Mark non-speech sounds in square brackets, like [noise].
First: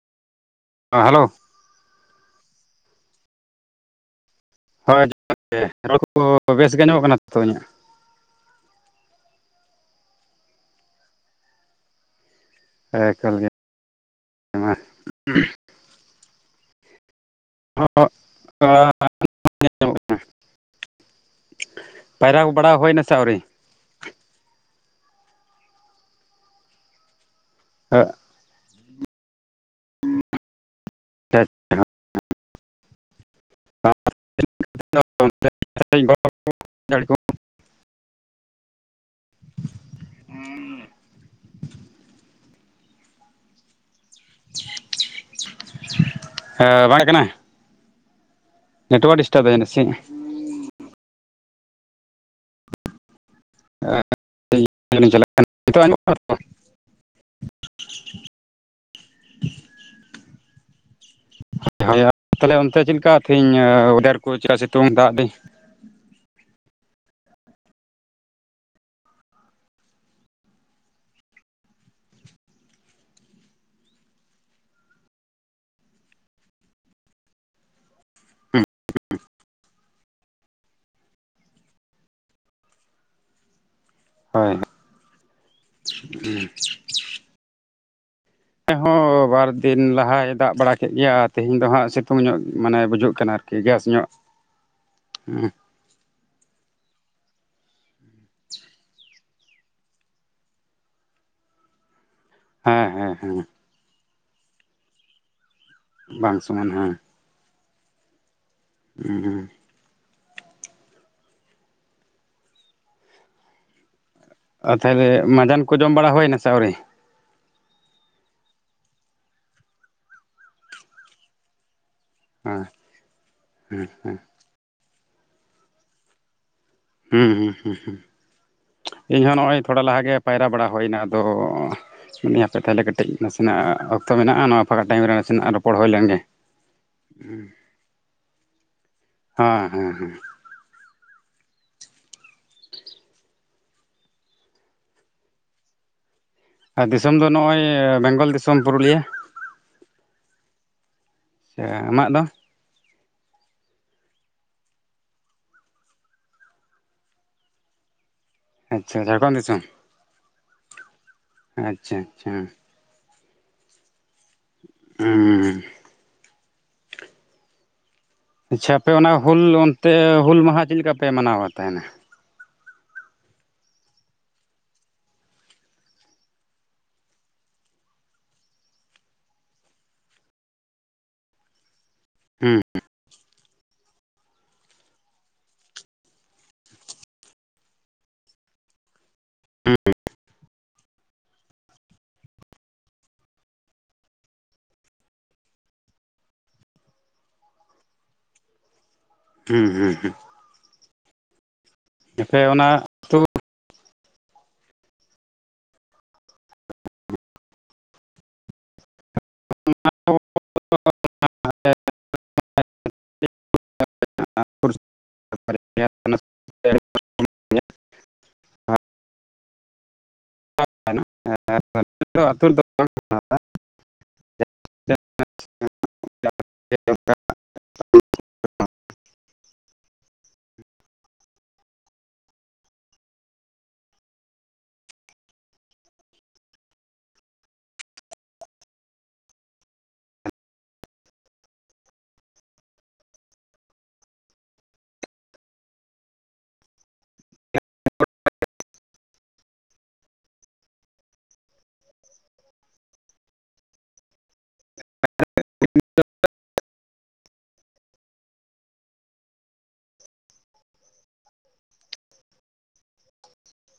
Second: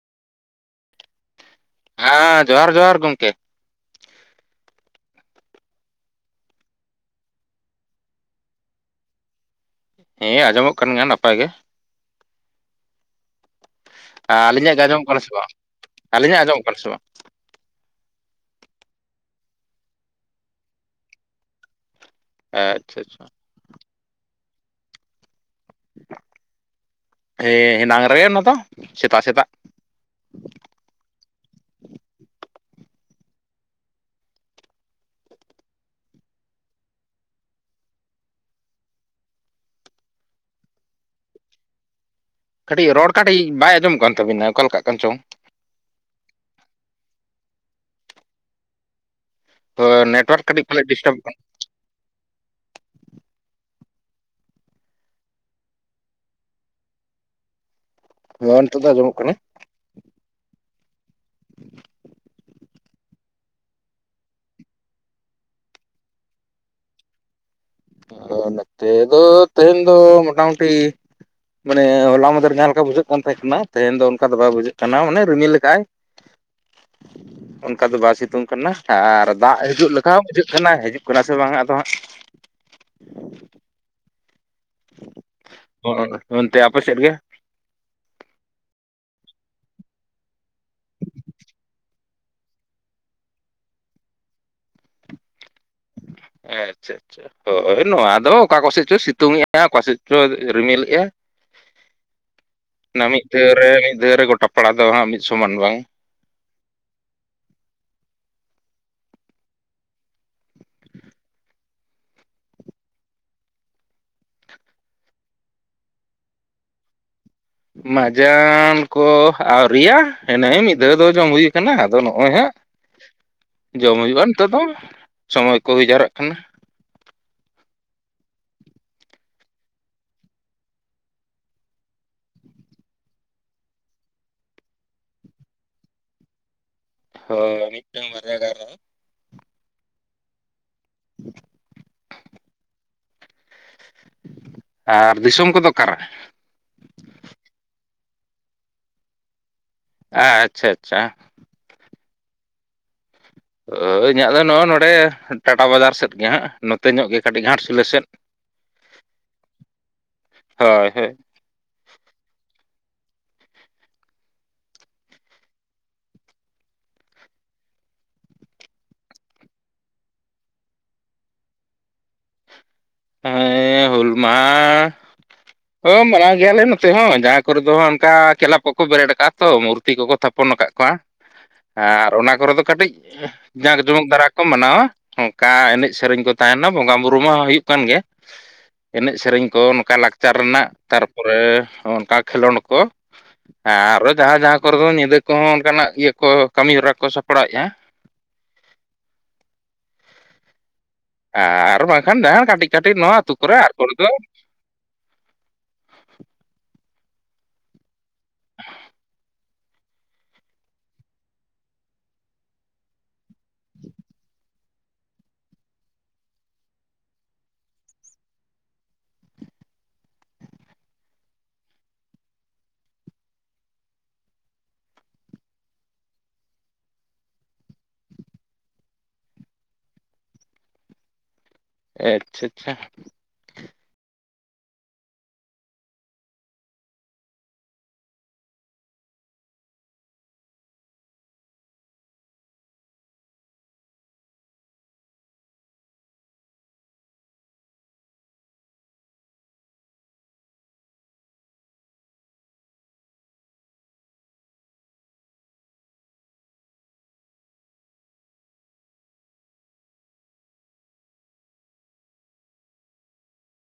ᱦᱮᱸ ᱦᱮᱞᱳ ᱦᱮᱸ ᱡᱚᱦᱟᱸᱨ ᱡᱚᱦᱟᱸᱨ ᱜᱚᱢᱠᱮ ᱦᱳᱭ ᱡᱚᱦᱟᱸᱨ ᱜᱮ ᱨᱚᱲ ᱠᱚ ᱵᱮᱥ ᱜᱮ ᱧᱟᱢᱚᱜ ᱠᱟᱱᱟ ᱛᱚ ᱤᱧᱟᱹᱜ ᱦᱮᱸ ᱟᱸᱡᱚᱢᱚᱜ ᱠᱟᱱ ᱜᱮᱭᱟ ᱱᱟᱯᱟᱭ ᱜᱮ ᱮᱠᱟᱞ ᱜᱮ ᱢᱟ ᱟᱹᱞᱤᱧᱟᱜ ᱜᱮ ᱟᱸᱡᱚᱢᱚᱜ ᱠᱟᱱᱟ ᱥᱮ ᱵᱟᱝ ᱟᱹᱞᱤᱧᱟᱜ ᱟᱸᱡᱚᱢᱚᱜ ᱠᱟᱱᱟ ᱥᱮ ᱵᱟᱝ ᱟᱡᱚᱢᱚᱜ ᱠᱟᱱᱟ ᱯᱟᱭᱨᱟ ᱵᱟᱲᱟ ᱦᱩᱭ ᱟᱪᱪᱷᱟ ᱱᱟᱥᱮ ᱟᱪᱪᱷᱟ ᱟᱹᱣᱨᱤ ᱦᱮᱸ ᱦᱮᱱᱟᱝ ᱨᱮ ᱚᱱᱟ ᱫᱚ ᱥᱮᱛᱟᱜ ᱥᱮᱛᱟᱜ ᱟᱪᱪᱷᱟ [unintelligible] ᱩᱸ ᱠᱟᱹᱴᱤᱡ ᱨᱚᱲ ᱠᱟᱹᱴᱤᱡ ᱵᱟᱭ ᱟᱸᱡᱚᱢᱚᱜ ᱠᱟᱱ ᱛᱟᱵᱤᱱᱟ ᱚᱠᱟ ᱞᱮᱠᱟᱜ ᱠᱟᱱ ᱪᱚᱝ, ᱦᱮᱸ ᱵᱟᱝ ᱦᱮᱡ ᱠᱟᱱᱟ, ᱱᱮᱴᱣᱟᱨᱠ ᱰᱤᱥᱴᱟᱵ ᱮᱫ ᱟᱭ ᱱᱟᱥᱮ ᱦᱳᱭ ᱱᱮᱴᱳᱣᱟᱨᱠ ᱠᱟᱹᱴᱤᱡ ᱯᱟᱞᱮ ᱰᱤᱥᱴᱟᱵᱚᱜ ᱠᱟᱱᱟ, [unintelligible] ᱪᱟᱞᱟᱜ ᱠᱟᱱᱟ ᱱᱤᱛᱚᱜ ᱟᱡᱚᱢᱚᱜ ᱠᱟᱱᱟ ᱥᱮ ᱵᱟᱝ? ᱱᱚᱜ-ᱚᱭ ᱱᱤᱛᱚᱜ ᱫᱚ ᱟᱸᱡᱚᱢᱚᱜ ᱠᱟᱱᱟ, [inaudible] [inaudible] ᱦᱳᱭ ᱦᱳᱭ ᱟᱨ ᱛᱟᱦᱚᱞᱮ ᱚᱱᱛᱮ ᱪᱮᱫ ᱞᱮᱠᱟ ᱛᱮᱦᱮᱧ ᱳᱰᱮᱨ ᱠᱚ ᱪᱮᱠᱟ ᱥᱤᱛᱩᱝ ᱫᱟᱜ ᱫᱤᱧ ᱟ ᱱᱚᱛᱮ ᱫᱚ ᱛᱮᱦᱮᱧ ᱫᱚ ᱢᱚᱴᱟᱢᱩᱴᱤ, ᱢᱟᱱᱮ ᱦᱚᱞᱟ ᱢᱟᱫᱮᱨ ᱡᱟᱦᱟᱸ ᱞᱮᱠᱟ ᱵᱩᱡᱷᱟᱹᱜ ᱠᱟᱱ ᱛᱟᱦᱮᱜ ᱠᱟᱱᱟ ᱛᱮᱦᱮᱧ ᱫᱚ ᱚᱱᱠᱟ ᱫᱚ ᱵᱟᱭ ᱵᱩᱡᱷᱟᱹᱜ ᱠᱟᱱᱟ ᱢᱟᱱᱮ ᱨᱤᱢᱤᱞᱟ ᱠᱟᱜᱼᱟᱭ, [inaudible] ᱚᱱᱠᱟ ᱫᱚ ᱵᱟᱭ ᱥᱤᱛᱩᱝ ᱠᱟᱱᱟ ᱟᱨ ᱫᱟᱜ ᱦᱤᱡᱩᱜ ᱞᱮᱠᱟ ᱦᱚᱸ ᱵᱩᱡᱷᱟᱹᱜ ᱠᱟᱱᱟ ᱦᱤᱡᱩᱜ ᱠᱟᱱᱟ ᱥᱮ ᱵᱟᱝᱟ ᱟᱫᱚ ᱦᱟᱸᱜ, ᱦᱳᱭ, ᱦᱚᱭ ᱚᱱᱛᱮ ᱛᱮ ᱟᱯᱮ ᱥᱮᱫ ᱜᱮ, ᱚᱱᱛᱮ ᱦᱚᱸ ᱵᱟᱨ ᱫᱤᱱ ᱞᱟᱦᱟᱭ ᱫᱟᱜ ᱵᱟᱲᱟ ᱠᱮᱫ ᱜᱮᱭᱟ ᱛᱮᱦᱤᱧ ᱫᱚ ᱦᱟᱸᱜ ᱥᱤᱛᱩᱝ ᱧᱚᱜ ᱢᱟᱱᱮ ᱵᱩᱡᱚᱜ ᱠᱟᱱᱟ ᱟᱨᱠᱤ ᱜᱮᱥ ᱧᱚᱜ, ᱦᱩᱸ, ᱮᱸ ᱟᱪᱪᱷᱟ ᱟᱪᱪᱷᱟ, ᱦᱳᱭ ᱱᱚᱣᱟ ᱫᱚ ᱚᱠᱟ ᱠᱚ ᱥᱮᱫ ᱪᱚᱭ ᱥᱤᱛᱩᱝ ᱮᱫᱼᱟ ᱚᱠᱟ ᱥᱮᱫ ᱪᱚᱭ ᱨᱤᱢᱤᱞ ᱮᱫᱼᱟ, [inaudible] ᱚᱱᱟ ᱢᱤᱫ ᱦᱮᱸ ᱫᱷᱟᱹᱣ ᱨᱮ ᱢᱤᱫ ᱫᱷᱟᱹᱣ ᱨᱮ ᱜᱚᱴᱟ ᱯᱟᱲᱟ ᱫᱚ ᱦᱟᱸᱜ ᱢᱤᱫ ᱥᱚᱢᱟᱱ ᱵᱟᱝ ᱵᱟᱝ ᱥᱚᱢᱟᱱ ᱚᱜ-ᱟ, ᱦᱩᱸ ᱦᱩᱸ ᱟᱨ ᱛᱟᱦᱚᱞᱮ ᱢᱟᱡᱟᱱ ᱠᱚ ᱡᱚᱢ ᱵᱟᱲᱟ ᱦᱩᱭᱱᱟ ᱥᱮ ᱟᱹᱣᱨᱤ? ᱢᱟᱡᱟᱱ ᱠᱚ ᱟᱣᱨᱤᱭᱟ ᱮᱱᱮ ᱢᱤᱫ ᱫᱷᱟᱹᱣ ᱫᱚ ᱡᱚᱢ ᱦᱩᱭᱩᱜ, ᱠᱟᱱᱟ ᱟᱫᱚ ᱱᱚᱜᱼᱚᱭ ᱦᱟᱸᱜ ᱦᱮᱸ ᱦᱮᱸ ᱡᱚᱢ ᱦᱮᱸ ᱦᱩᱭᱩᱜᱼᱟ ᱱᱤᱛᱚᱜ ᱫᱚ ᱥᱚᱢᱚᱭ ᱠᱚ ᱦᱩᱭ ᱡᱟᱣᱨᱟᱜ ᱠᱟᱱᱟ, ᱦᱩᱸ ᱦᱩᱸ ᱦᱩᱸ ᱦᱩᱸ ᱤᱧ ᱦᱚᱸ ᱱᱚᱜᱼᱚᱭ ᱛᱷᱚᱲᱟ ᱞᱟᱦᱟᱜᱮ ᱯᱟᱭᱨᱟ ᱵᱟᱲᱟ ᱦᱩᱭᱱᱟ ᱟᱫᱚ ᱢᱮᱱᱮᱫ ᱟᱹᱧ ᱦᱟᱯᱮ ᱛᱟᱦᱚᱞᱮ ᱠᱟᱹᱴᱤᱡ ᱱᱟᱥᱮ ᱱᱟᱜ ᱚᱠᱛᱚ ᱢᱮᱱᱟᱜᱼᱟ ᱱᱚᱣᱟ ᱯᱷᱟᱠᱟ ᱴᱟᱭᱤᱢ ᱨᱮ ᱱᱟᱥᱮᱱᱟᱜ ᱨᱚᱯᱚᱲ ᱦᱩᱭ ᱞᱮᱱᱜᱮ, ᱦᱳᱭ ᱢᱤᱫᱴᱟᱝ ᱵᱟᱨᱮᱭᱟ ᱜᱟᱨ ᱨᱮᱦᱚᱸ ᱦᱮᱸ ᱦᱮᱸ ᱦᱮᱸ, [inaudible] [inaudible] ᱟᱨ ᱫᱤᱥᱚᱢ ᱠᱚᱫᱚ ᱚᱠᱟᱨᱮ? ᱟᱨ ᱫᱤᱥᱚᱢ ᱫᱚ ᱱᱚᱜᱼᱚᱭ ᱵᱮᱝᱜᱚᱞ ᱫᱤᱥᱚᱢ ᱯᱩᱨᱩᱞᱤᱭᱟᱹ, ᱟᱪᱪᱷᱟ ᱟᱪᱪᱷᱟ, ᱪᱷᱟ ᱟᱢᱟᱜ ᱫᱚ? ᱚᱸ ᱤᱧᱟᱹᱜ ᱫᱚ ᱱᱚᱜᱼᱚᱭ ᱱᱚᱸᱰᱮ ᱴᱟᱴᱟ ᱵᱟᱡᱟᱨ ᱥᱮᱫ ᱜᱮ ᱦᱟᱸᱜ ᱱᱚᱛᱮ ᱧᱚᱜ ᱜᱮ ᱠᱟᱹᱴᱤᱡ ᱜᱷᱟᱴᱥᱤᱞᱟᱹ ᱥᱮᱫ, ᱟᱪᱪᱷᱟ ᱡᱷᱟᱲᱠᱷᱚᱸᱰ ᱫᱤᱥᱚᱢ ᱦᱳᱭ ᱦᱳᱭ ᱟᱪᱪᱷᱟ ᱟᱪᱪᱷᱟ, [unintelligible] ᱟᱪᱪᱷᱟ ᱟᱯᱮ ᱚᱱᱟ ᱦᱩᱞ ᱚᱱᱛᱮ ᱦᱩᱞ ᱢᱟᱦᱟ ᱪᱮᱫ ᱞᱮᱠᱟ ᱯᱮ ᱢᱟᱱᱟᱣ ᱮᱫ ᱛᱟᱦᱮᱱᱟ? ᱮ ᱦᱩᱞ ᱢᱟᱦᱟ ᱦᱚᱸ ᱢᱟᱱᱟᱣ ᱜᱮᱭᱟᱞᱮ ᱱᱚᱛᱮ ᱦᱚᱸ ᱡᱟᱦᱟᱸ ᱠᱚᱨᱮ ᱫᱚ ᱚᱱᱠᱟ ᱠᱮᱞᱟᱯ ᱠᱚ ᱠᱚ ᱵᱮᱨᱮᱫ ᱟᱠᱟᱜᱼᱟ ᱛᱚ ᱢᱩᱨᱛ ᱛᱤ ᱠᱚ ᱠᱚ ᱛᱷᱟᱯᱚᱱᱟ ᱠᱟᱫ ᱠᱚᱣᱟ, [inaudible] ᱟᱨ ᱚᱱᱟ ᱠᱚᱨᱮ ᱦᱩᱸ ᱫᱚ ᱠᱟᱹᱴᱤᱡ ᱮᱸ ᱡᱟᱸᱠ ᱡᱚᱢᱚᱠ ᱫᱷᱟᱨᱟ ᱠᱚ ᱢᱟᱱᱟᱣᱟ ᱚᱱᱠᱟ ᱮᱱᱮᱡ ᱥᱮᱨᱮᱧ ᱠᱚ ᱛᱟᱦᱮᱱᱟ ᱵᱚᱸᱜᱟ ᱵᱩᱨᱩ ᱢᱟ ᱦᱩᱭᱩᱜ ᱠᱟᱱ ᱜᱮ ᱮᱱᱮᱡ ᱥᱮᱨᱮᱧ ᱠᱚ ᱱᱚᱝᱠᱟ ᱞᱟᱠᱪᱟᱨ ᱨᱮᱱᱟᱜ ᱛᱟᱨᱚᱠ, ᱯᱚᱨᱮ ᱦᱚᱸ ᱚᱱᱠᱟ ᱠᱷᱮᱞᱳᱱᱰ ᱠᱚ, ᱦᱮᱸ ᱟᱨᱚ ᱡᱟᱦᱟᱸ ᱡᱟᱦᱟᱸ ᱠᱚᱨᱮ ᱫᱚ ᱧᱤᱫᱟᱹ ᱠᱚᱦᱚᱸ ᱚᱱᱠᱟᱱᱟᱜ ᱤᱭᱟᱹ ᱠᱚ ᱠᱟᱹᱢᱤ ᱦᱚᱨᱟ ᱠᱚ ᱥᱟᱯᱲᱟᱣᱮᱫᱼᱟ, ᱦᱩᱸ ᱦᱩᱸ ᱦᱩᱸ, ᱟᱨ ᱵᱟᱝᱠᱷᱟᱱ ᱟᱯᱮ ᱡᱟᱦᱟᱸᱱ ᱚᱱᱟ ᱠᱟᱹᱴᱤᱡ ᱠᱟᱹᱴᱤᱡ ᱱᱚᱣᱟ ᱟᱹᱛᱩ ᱠᱚᱨᱮ ᱟᱨ ᱠᱚᱨᱮ ᱫᱚ [unintelligible] [unintelligible] [inaudible] [unintelligible] ᱦ [inaudible] ᱛ ᱨᱮᱫᱚ [unintelligible] [unintelligible] ᱟᱪᱪᱷᱟ ᱟᱪᱪᱷᱟ [unintelligible] [unintelligible]